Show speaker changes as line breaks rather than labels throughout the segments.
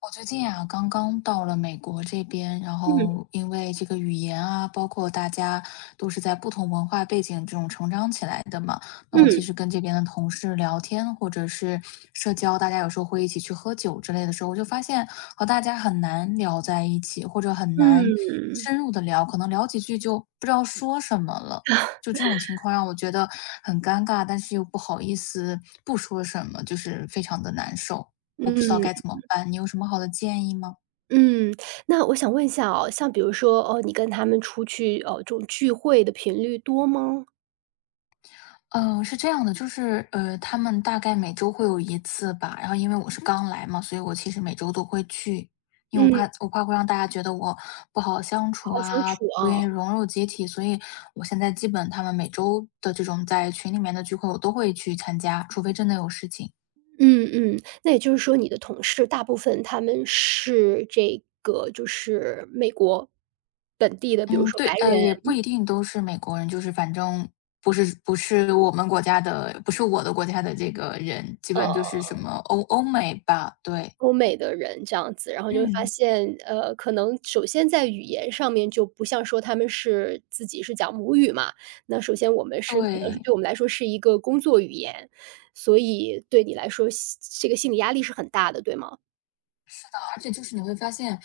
我最近啊，刚刚到了美国这边，然
嗯
后因为这个语言啊，包括大家都是在不同文化背景这种成长起来的嘛，那我其
嗯
实跟这边的同事聊天，或者是社交，大家有时候会一起去喝酒之类的时候，我就发现和大家很难聊在一起，或者很难
嗯。
深入的聊，可能聊几句就不知道说什么了。就这 种情况让我觉得很尴尬，但是又不好意思不说什么，就是非常的难受。我不知道
嗯
该怎么办，你有什么好的建议吗？
嗯，嗯那我想问一下哦，像比如说，你跟他们出去，这种聚会的频率多吗？
嗯，是这样的，就是他们大概每周会有一次吧。然后因为我是刚来嘛，所以我其实每周都会去，因为我
嗯，
怕我怕会让大家觉得我不好相
不
处
好相
啊，
处
不愿
啊。
意融入集体，所以我现在基本他们每周的这种在群里面的聚会，我都会去参加，除非真的有事情。
嗯嗯，那也就是说你的同事大部分他们是这个就是美国本地的，比如
嗯，
说
对，
白人，
也不一定都是美国人，就是反正不是我们国家的，不是我的国家的这个人，基
呃
本就是什么欧美吧，对。
欧美的人这样子，然后就会发
嗯。
现，呃，可能首先在语言上面就不像说他们是自己是讲母语嘛，那首先我们是可能是
对，
对我们来说是一个工作语言，所以对你来说这个心理压力是很大的，对吗？
而且就是你会发现，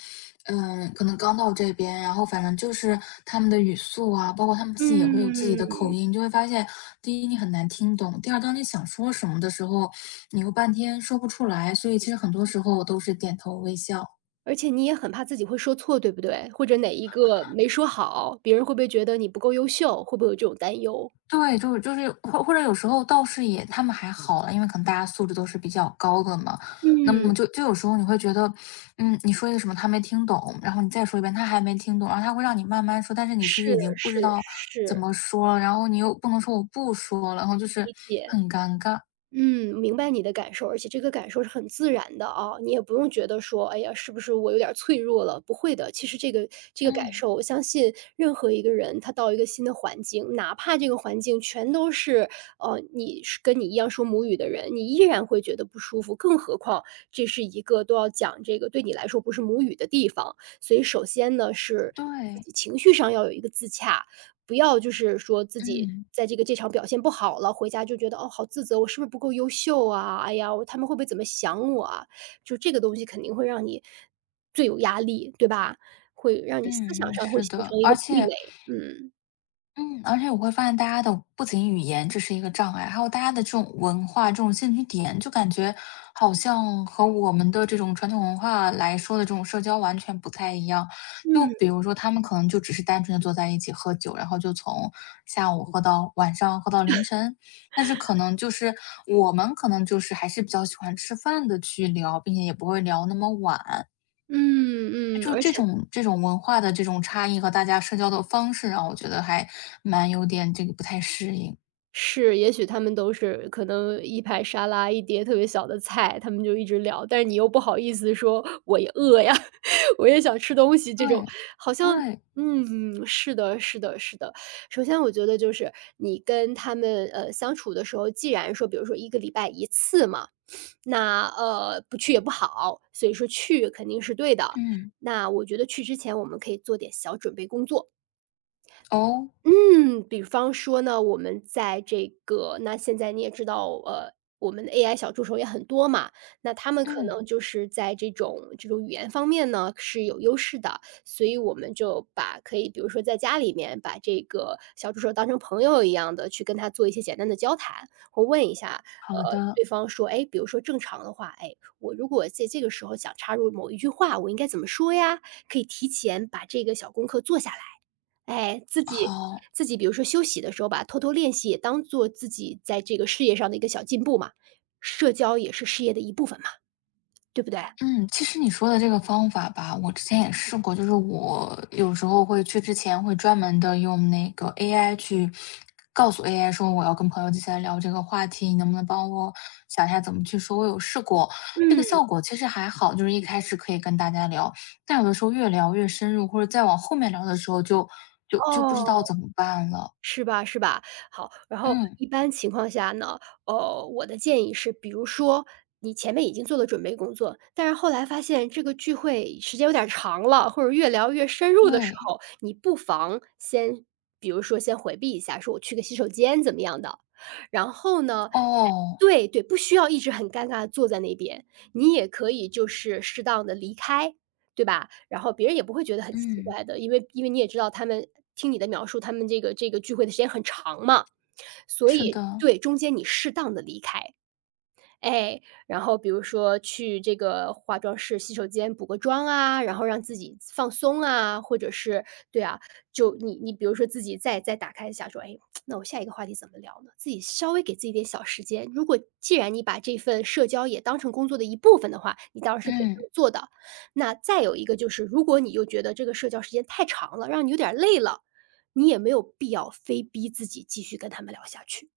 嗯，可能刚到这边，然后反正就是他们的语速啊，包括他们自己也会有自己的口
嗯，
音，你就会发现，第一你很难听懂，第二当你想说什么的时候，你又半天说不出来，所以其实很多时候都是点头微笑。
而且你也很怕自己会说错，对不对？或者哪一个没说好，别人会不会觉得你不够优秀？会不会有这种担忧？
对，或者有时候倒是也他们还好了，因为可能大家素质都是比较高的嘛。那
嗯，
么就有时候你会觉得，嗯，你说一个什么他没听懂，然后你再说一遍他还没听懂，然后他会让你慢慢说，但是你其实
是
已经不知
是
道怎
是，
么说了，然后你又不能说我不说了，然后就是
理解。
很尴尬。
嗯，明白你的感受，而且这个感受是很自然的啊，你也不用觉得说，哎呀，是不是我有点儿脆弱了？不会的，其实这个感
嗯，
受，我相信任何一个人，他到一个新的环境，哪怕这个环境全都是，呃，你是跟你一样说母语的人，你依然会觉得不舒服，更何况这是一个都要讲这个对你来说不是母语的地方。所以首先呢，是自
对，
己情绪上要有一个自洽，不要就是说自己
嗯，
在这个这场表现不好了，回家就觉得哦，好自责，我是不是不够优秀啊？哎呀，我他们会不会怎么想我啊？就这个东西肯定会让你最有压力，对吧？会让你思想
嗯，
上会
是
形
的，
成一
而
个壁
且
垒，
嗯，而且我会发现大家的不仅语言这是一个障碍，还有大家的这种文化、这种兴趣点，就感觉好像和我们的这种传统文化来说的这种社交完全不太一样。就比
嗯
如说，他们可能就只是单纯的坐在一起喝酒，然后就从下午喝到晚上，喝到凌晨。但是可能就是我们可能就是还是比较喜欢吃饭的去聊，并且也不会聊那么晚。
嗯。
就
而
这
且
种这种文化的这种差异和大家社交的方式让我觉得还蛮有点这个不太适应。
是，也许他们都是可能一排沙拉，一碟特别小的菜，他们就一直聊，但是你又不好意思说"我也饿呀，我也想吃东西"这种，
对，
好像
对，
嗯，是的是的是的。首先我觉得就是你跟他们，呃，相处的时候，既然说比如说一个礼拜一次嘛，那，呃，不去也不好，所以说去肯定是对的。
嗯，
那我觉得去之前我们可以做点小准备工作。
哦，
嗯，比方说呢，我们在这个那现在你也知道，呃，我们的 AI 小助手也很多嘛，那他们可
嗯，
能就是在这种这种语言方面呢是有优势的，所以我们就把可以比如说在家里面把这个小助手当成朋友一样的去跟他做一些简单的交谈，或问一下，呃，
好的，
对方说，哎，比如说正常的话，哎，我如果在这个时候想插入某一句话，我应该怎么说呀？可以提前把这个小功课做下来。哎，自己
好。
自己比如说休息的时候把偷偷练习也当做自己在这个事业上的一个小进步嘛，社交也是事业的一部分嘛，对不对？
嗯，其实你说的这个方法吧，我之前也试过，就是我有时候会去之前会专门的用那个 AI 去告诉 AI 说我要跟朋友接下来聊这个话题，你能不能帮我想一下怎么去说？我有试过，这个
嗯，
效果其实还好，就是一开始可以跟大家聊，但有的时候越聊越深入，或者再往后面聊的时候就不知
哦。
道怎么办了。
是吧是吧？好，然后
嗯，
一般情况下呢，呃，我的建议是，比如说你前面已经做了准备工作，但是后来发现这个聚会时间有点儿长了，或者越聊越深入的时
对，
候，你不妨先，比如说先回避一下，说我去个洗手间怎么样的，然后呢。
哦，
对对，不需要一直很尴尬的坐在那边，你也可以就是适当的离开，对吧？然后别人也不会觉得很奇
嗯，
怪的，因为你也知道他们听你的描述，他们这个聚会的时间很长嘛，所
是
以
的，
对，中间你适当的离开。哎，然后比如说去这个化妆室、洗手间补个妆啊，然后让自己放松啊，或者是对啊，就你比如说自己再打开一下说，哎，那我下一个话题怎么聊呢？自己稍微给自己点小时间。如果既然你把这份社交也当成工作的一部分的话，你当然是可以这
嗯。
么做的。那再有一个就是，如果你又觉得这个社交时间太长了，让你有点儿累了，你也没有必要非逼自己继续跟他们聊下去。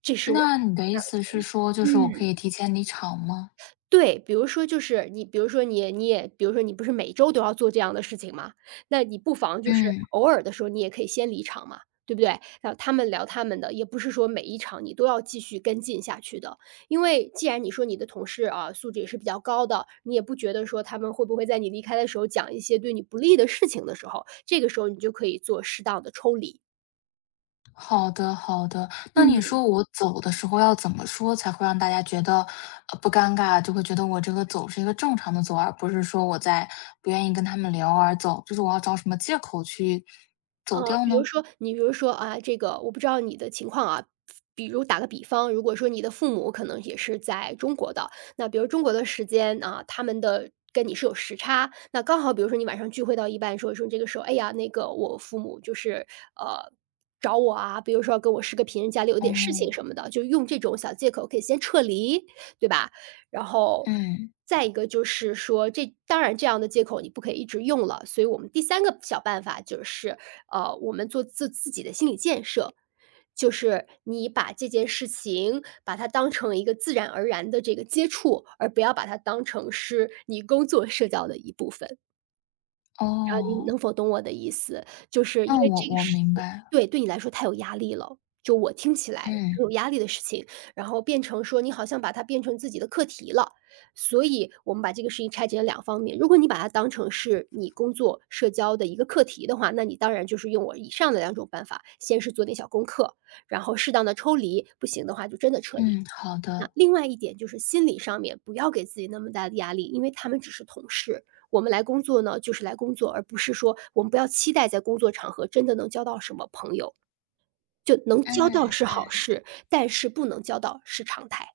这是我的
那你的
第
意
二个
思是
建议。
说，就是我可
嗯。
以提前离场吗？
对，比如说就是你比如说你也比如说你不是每周都要做这样的事情吗？那你不妨就是
嗯。
偶尔的时候，你也可以先离场嘛，对不对？然后他们聊他们的，也不是说每一场你都要继续跟进下去的。因为既然你说你的同事啊，素质也是比较高的，你也不觉得说他们会不会在你离开的时候讲一些对你不利的事情的时候，这个时候你就可以做适当的抽离。
好的好的，那你
嗯。
说我走的时候要怎么说才会让大家觉得，不尴尬，就会觉得我这个走是一个正常的走，而不是说我在不愿意跟他们聊而走，就是我要找什么借口去走
呃，
掉
比如
呢？
说你比如说啊，这个我不知道你的情况啊，比如打个比方，如果说你的父母可能也是在中国的，那比如中国的时间啊，他们的跟你是有时差，那刚好比如说你晚上聚会到一半，说这个时候，哎呀，那个我父母就是呃。找我啊，比如说跟我视个频，家里有点事
哦，
情什么的，就用这种小借口可以先撤离，对吧？然后
嗯。
再一个就是说，这当然这样的借口你不可以一直用了，所以我们第三个小办法就是呃，我们做自己的心理建设，就是你把这件事情把它当成一个自然而然的这个接触，而不要把它当成是你工作社交的一部分。然后道你
哦，
能否懂我的意思，就是因
那
为
我
这个
我
事
明
情
白了
对你来说太有压力了，就我听起来很有压力的事情，然后变成说你好像把它变成自己的课题了。所以我们把这个事情拆解了两方面，如果你把它当成是你工作社交的一个课题的话，那你当然就是用我以上的两种办法，先是做点小功课，然后适当的抽离，不行的话就真的撤离。那另外一点就是心理上面不要给自己那么大的压力，因为他们只是同事，我们来工作呢，就是来工作，而不是说我们不要期待在工作场合真的能交到什么朋友，就能
嗯
交嗯
嗯。
到是
好的嗯
好
嗯
事，但是不能交到是常态。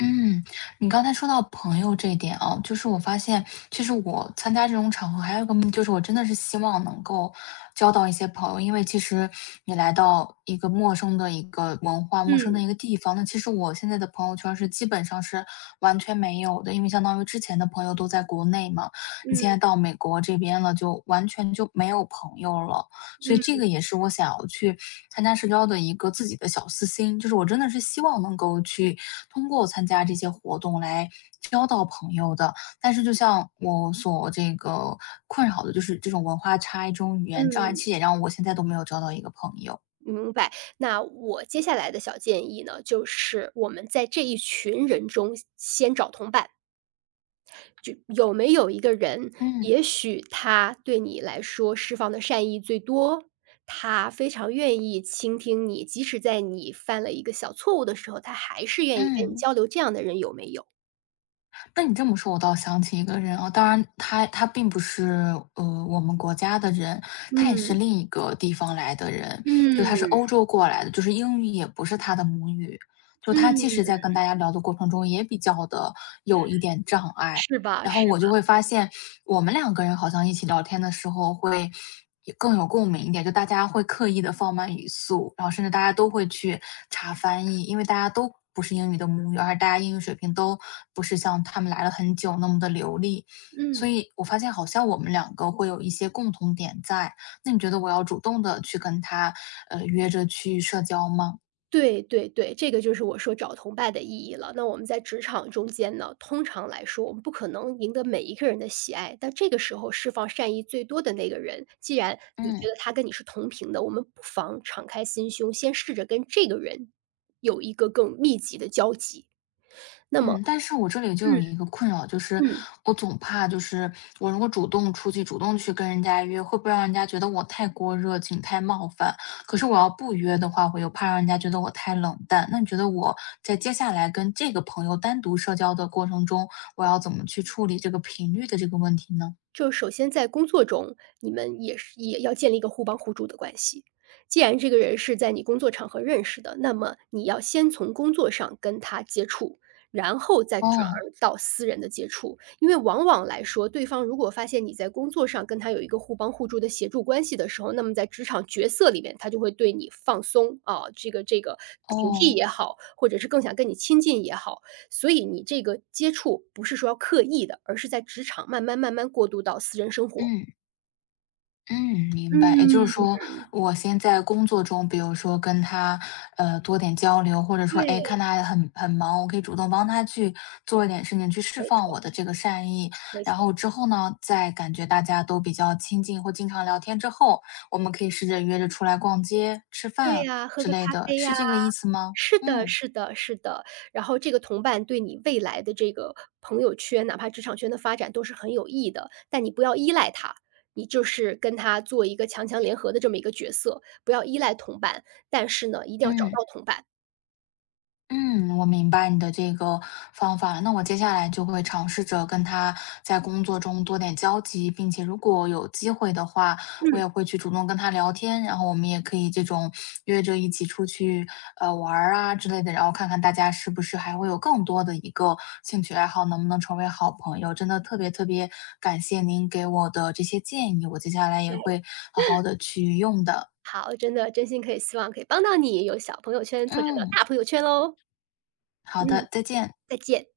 嗯，你刚才说到朋友这一点啊，就是我发现，其实我参加这种场合，还有一个目就是我真的是希望能够交到一些朋友。因为其实你来到一个陌生的一个文化、陌生
嗯
的一个地方，那其实我现在的朋友圈是基本上是完全没有的，因为相当于之前的朋友都在国内嘛，你现在
嗯
到美国这边了，就完全就没有朋友了。所以这
嗯
个也是我想要去参加社交的一个自己的小私心，就是我真的是希望能够去通过参加这些活动来交到朋友的。但是就像我所这个困扰的，就是这种文化差异、这种语言障碍，
嗯。
其实也让我现在都没有交到一个朋友。
明白，那我接下来的小建议呢，就是我们在这一群人中先找同伴。就有没有一个人，
嗯。
也许他对你来说释放的善意最多，他非常愿意倾听你，即使在你犯了一个小错误的时候，他还是愿意跟你
嗯，
交流，这样的人有没有？
那你这么说，我倒想起一个人啊，当然他并不是我们国家的人，他也是
嗯，
另一个地方来的人，就他是
嗯，
欧洲过来的，就是英语也不是他的母语，就
嗯，
他其实在跟大家聊的过程中也比较的有一点障碍。
是吧，
然后
是
我
吧，
就会发现，我们两个人好像一起聊天的时候会更有共鸣一点，就大家会刻意的放慢语速，然后甚至大家都会去查翻译，因为大家都不是英语的母语，而大家英语水平都不是像他们来了很久那么的流利。所
嗯。
以我发现好像我们两个会有一些共同点在，那你觉得我要主动的去跟他，约着去社交吗？
对对对，这个就是我说找同伴的意义了。那我们在职场中间呢，通常来说，我们不可能赢得每一个人的喜爱，但这个时候释放善意最多的那个人，既然你觉
嗯。
得他跟你是同频的，我们不妨敞开心胸，先试着跟这个人有一个更密集的交集。那么，
嗯，但是我这里就
嗯
有一个困扰，就是
嗯。
我总怕，就是我如果主动出去，主动去跟人家约，会不会让人家觉得我太过热情、太冒犯？可是我要不约的话，我又怕让人家觉得我太冷淡。那你觉得我在接下来跟这个朋友单独社交的过程中，我要怎么去处理这个频率的这个问题呢？
就首先在工作中，你们也是也要建立一个互帮互助的关系。既然这个人是在你工作场合认识的，那么你要先从工作上跟他接触，然后再转
哦
而到私人的接触。因为往往来说，对方如果发现你在工作上跟他有一个互帮互助的协助关系的时候，那么在职场角色里面，他就会对你放松啊，这个警惕
哦，
也好，或者是更想跟你亲近也好，所以你这个接触不是说要刻意的，而是在职场慢慢过渡到私人生活。
嗯。嗯，明白。也就是
嗯，
说，我先在工作中，比如说跟他，多点交流，或者说，哎，看
对，
他很忙，我可以主动帮他去做一点事情，去释
没
放
错，
我的这个善意。
没
然
错，
后之后呢，在感觉大家都比较亲近或经常聊天之后，我们可以试着约着出来逛街、吃
对
饭
呀，喝
之
个咖
类的，
啡
是
呀，
这个意思吗？
是的，
嗯
是的，是的。然后这个同伴对你未来的这个朋友圈，哪怕职场圈的发展都是很有益的，但你不要依赖他，你就是跟他做一个强强联合的这么一个角色，不要依赖同伴，但是呢，一定要找到
嗯。
同伴。
嗯，我明白你的这个方法了那我接下来就会尝试着跟他在工作中多点交集，并且如果有机会的话，我
嗯，
也会去主动跟他聊天。然后我们也可以这种约着一起出去玩儿啊之类的，然后看看大家是不是还会有更多的一个兴趣爱好，能不能成为好朋友。真的特别特别感谢您给我的这些建议，我接下来也
对，
会好好的去用的。
好，真的真心可以希望可以帮到你，有小朋友圈拓展到
嗯，
大朋友圈喽。
好
嗯，
的，再见。
再见。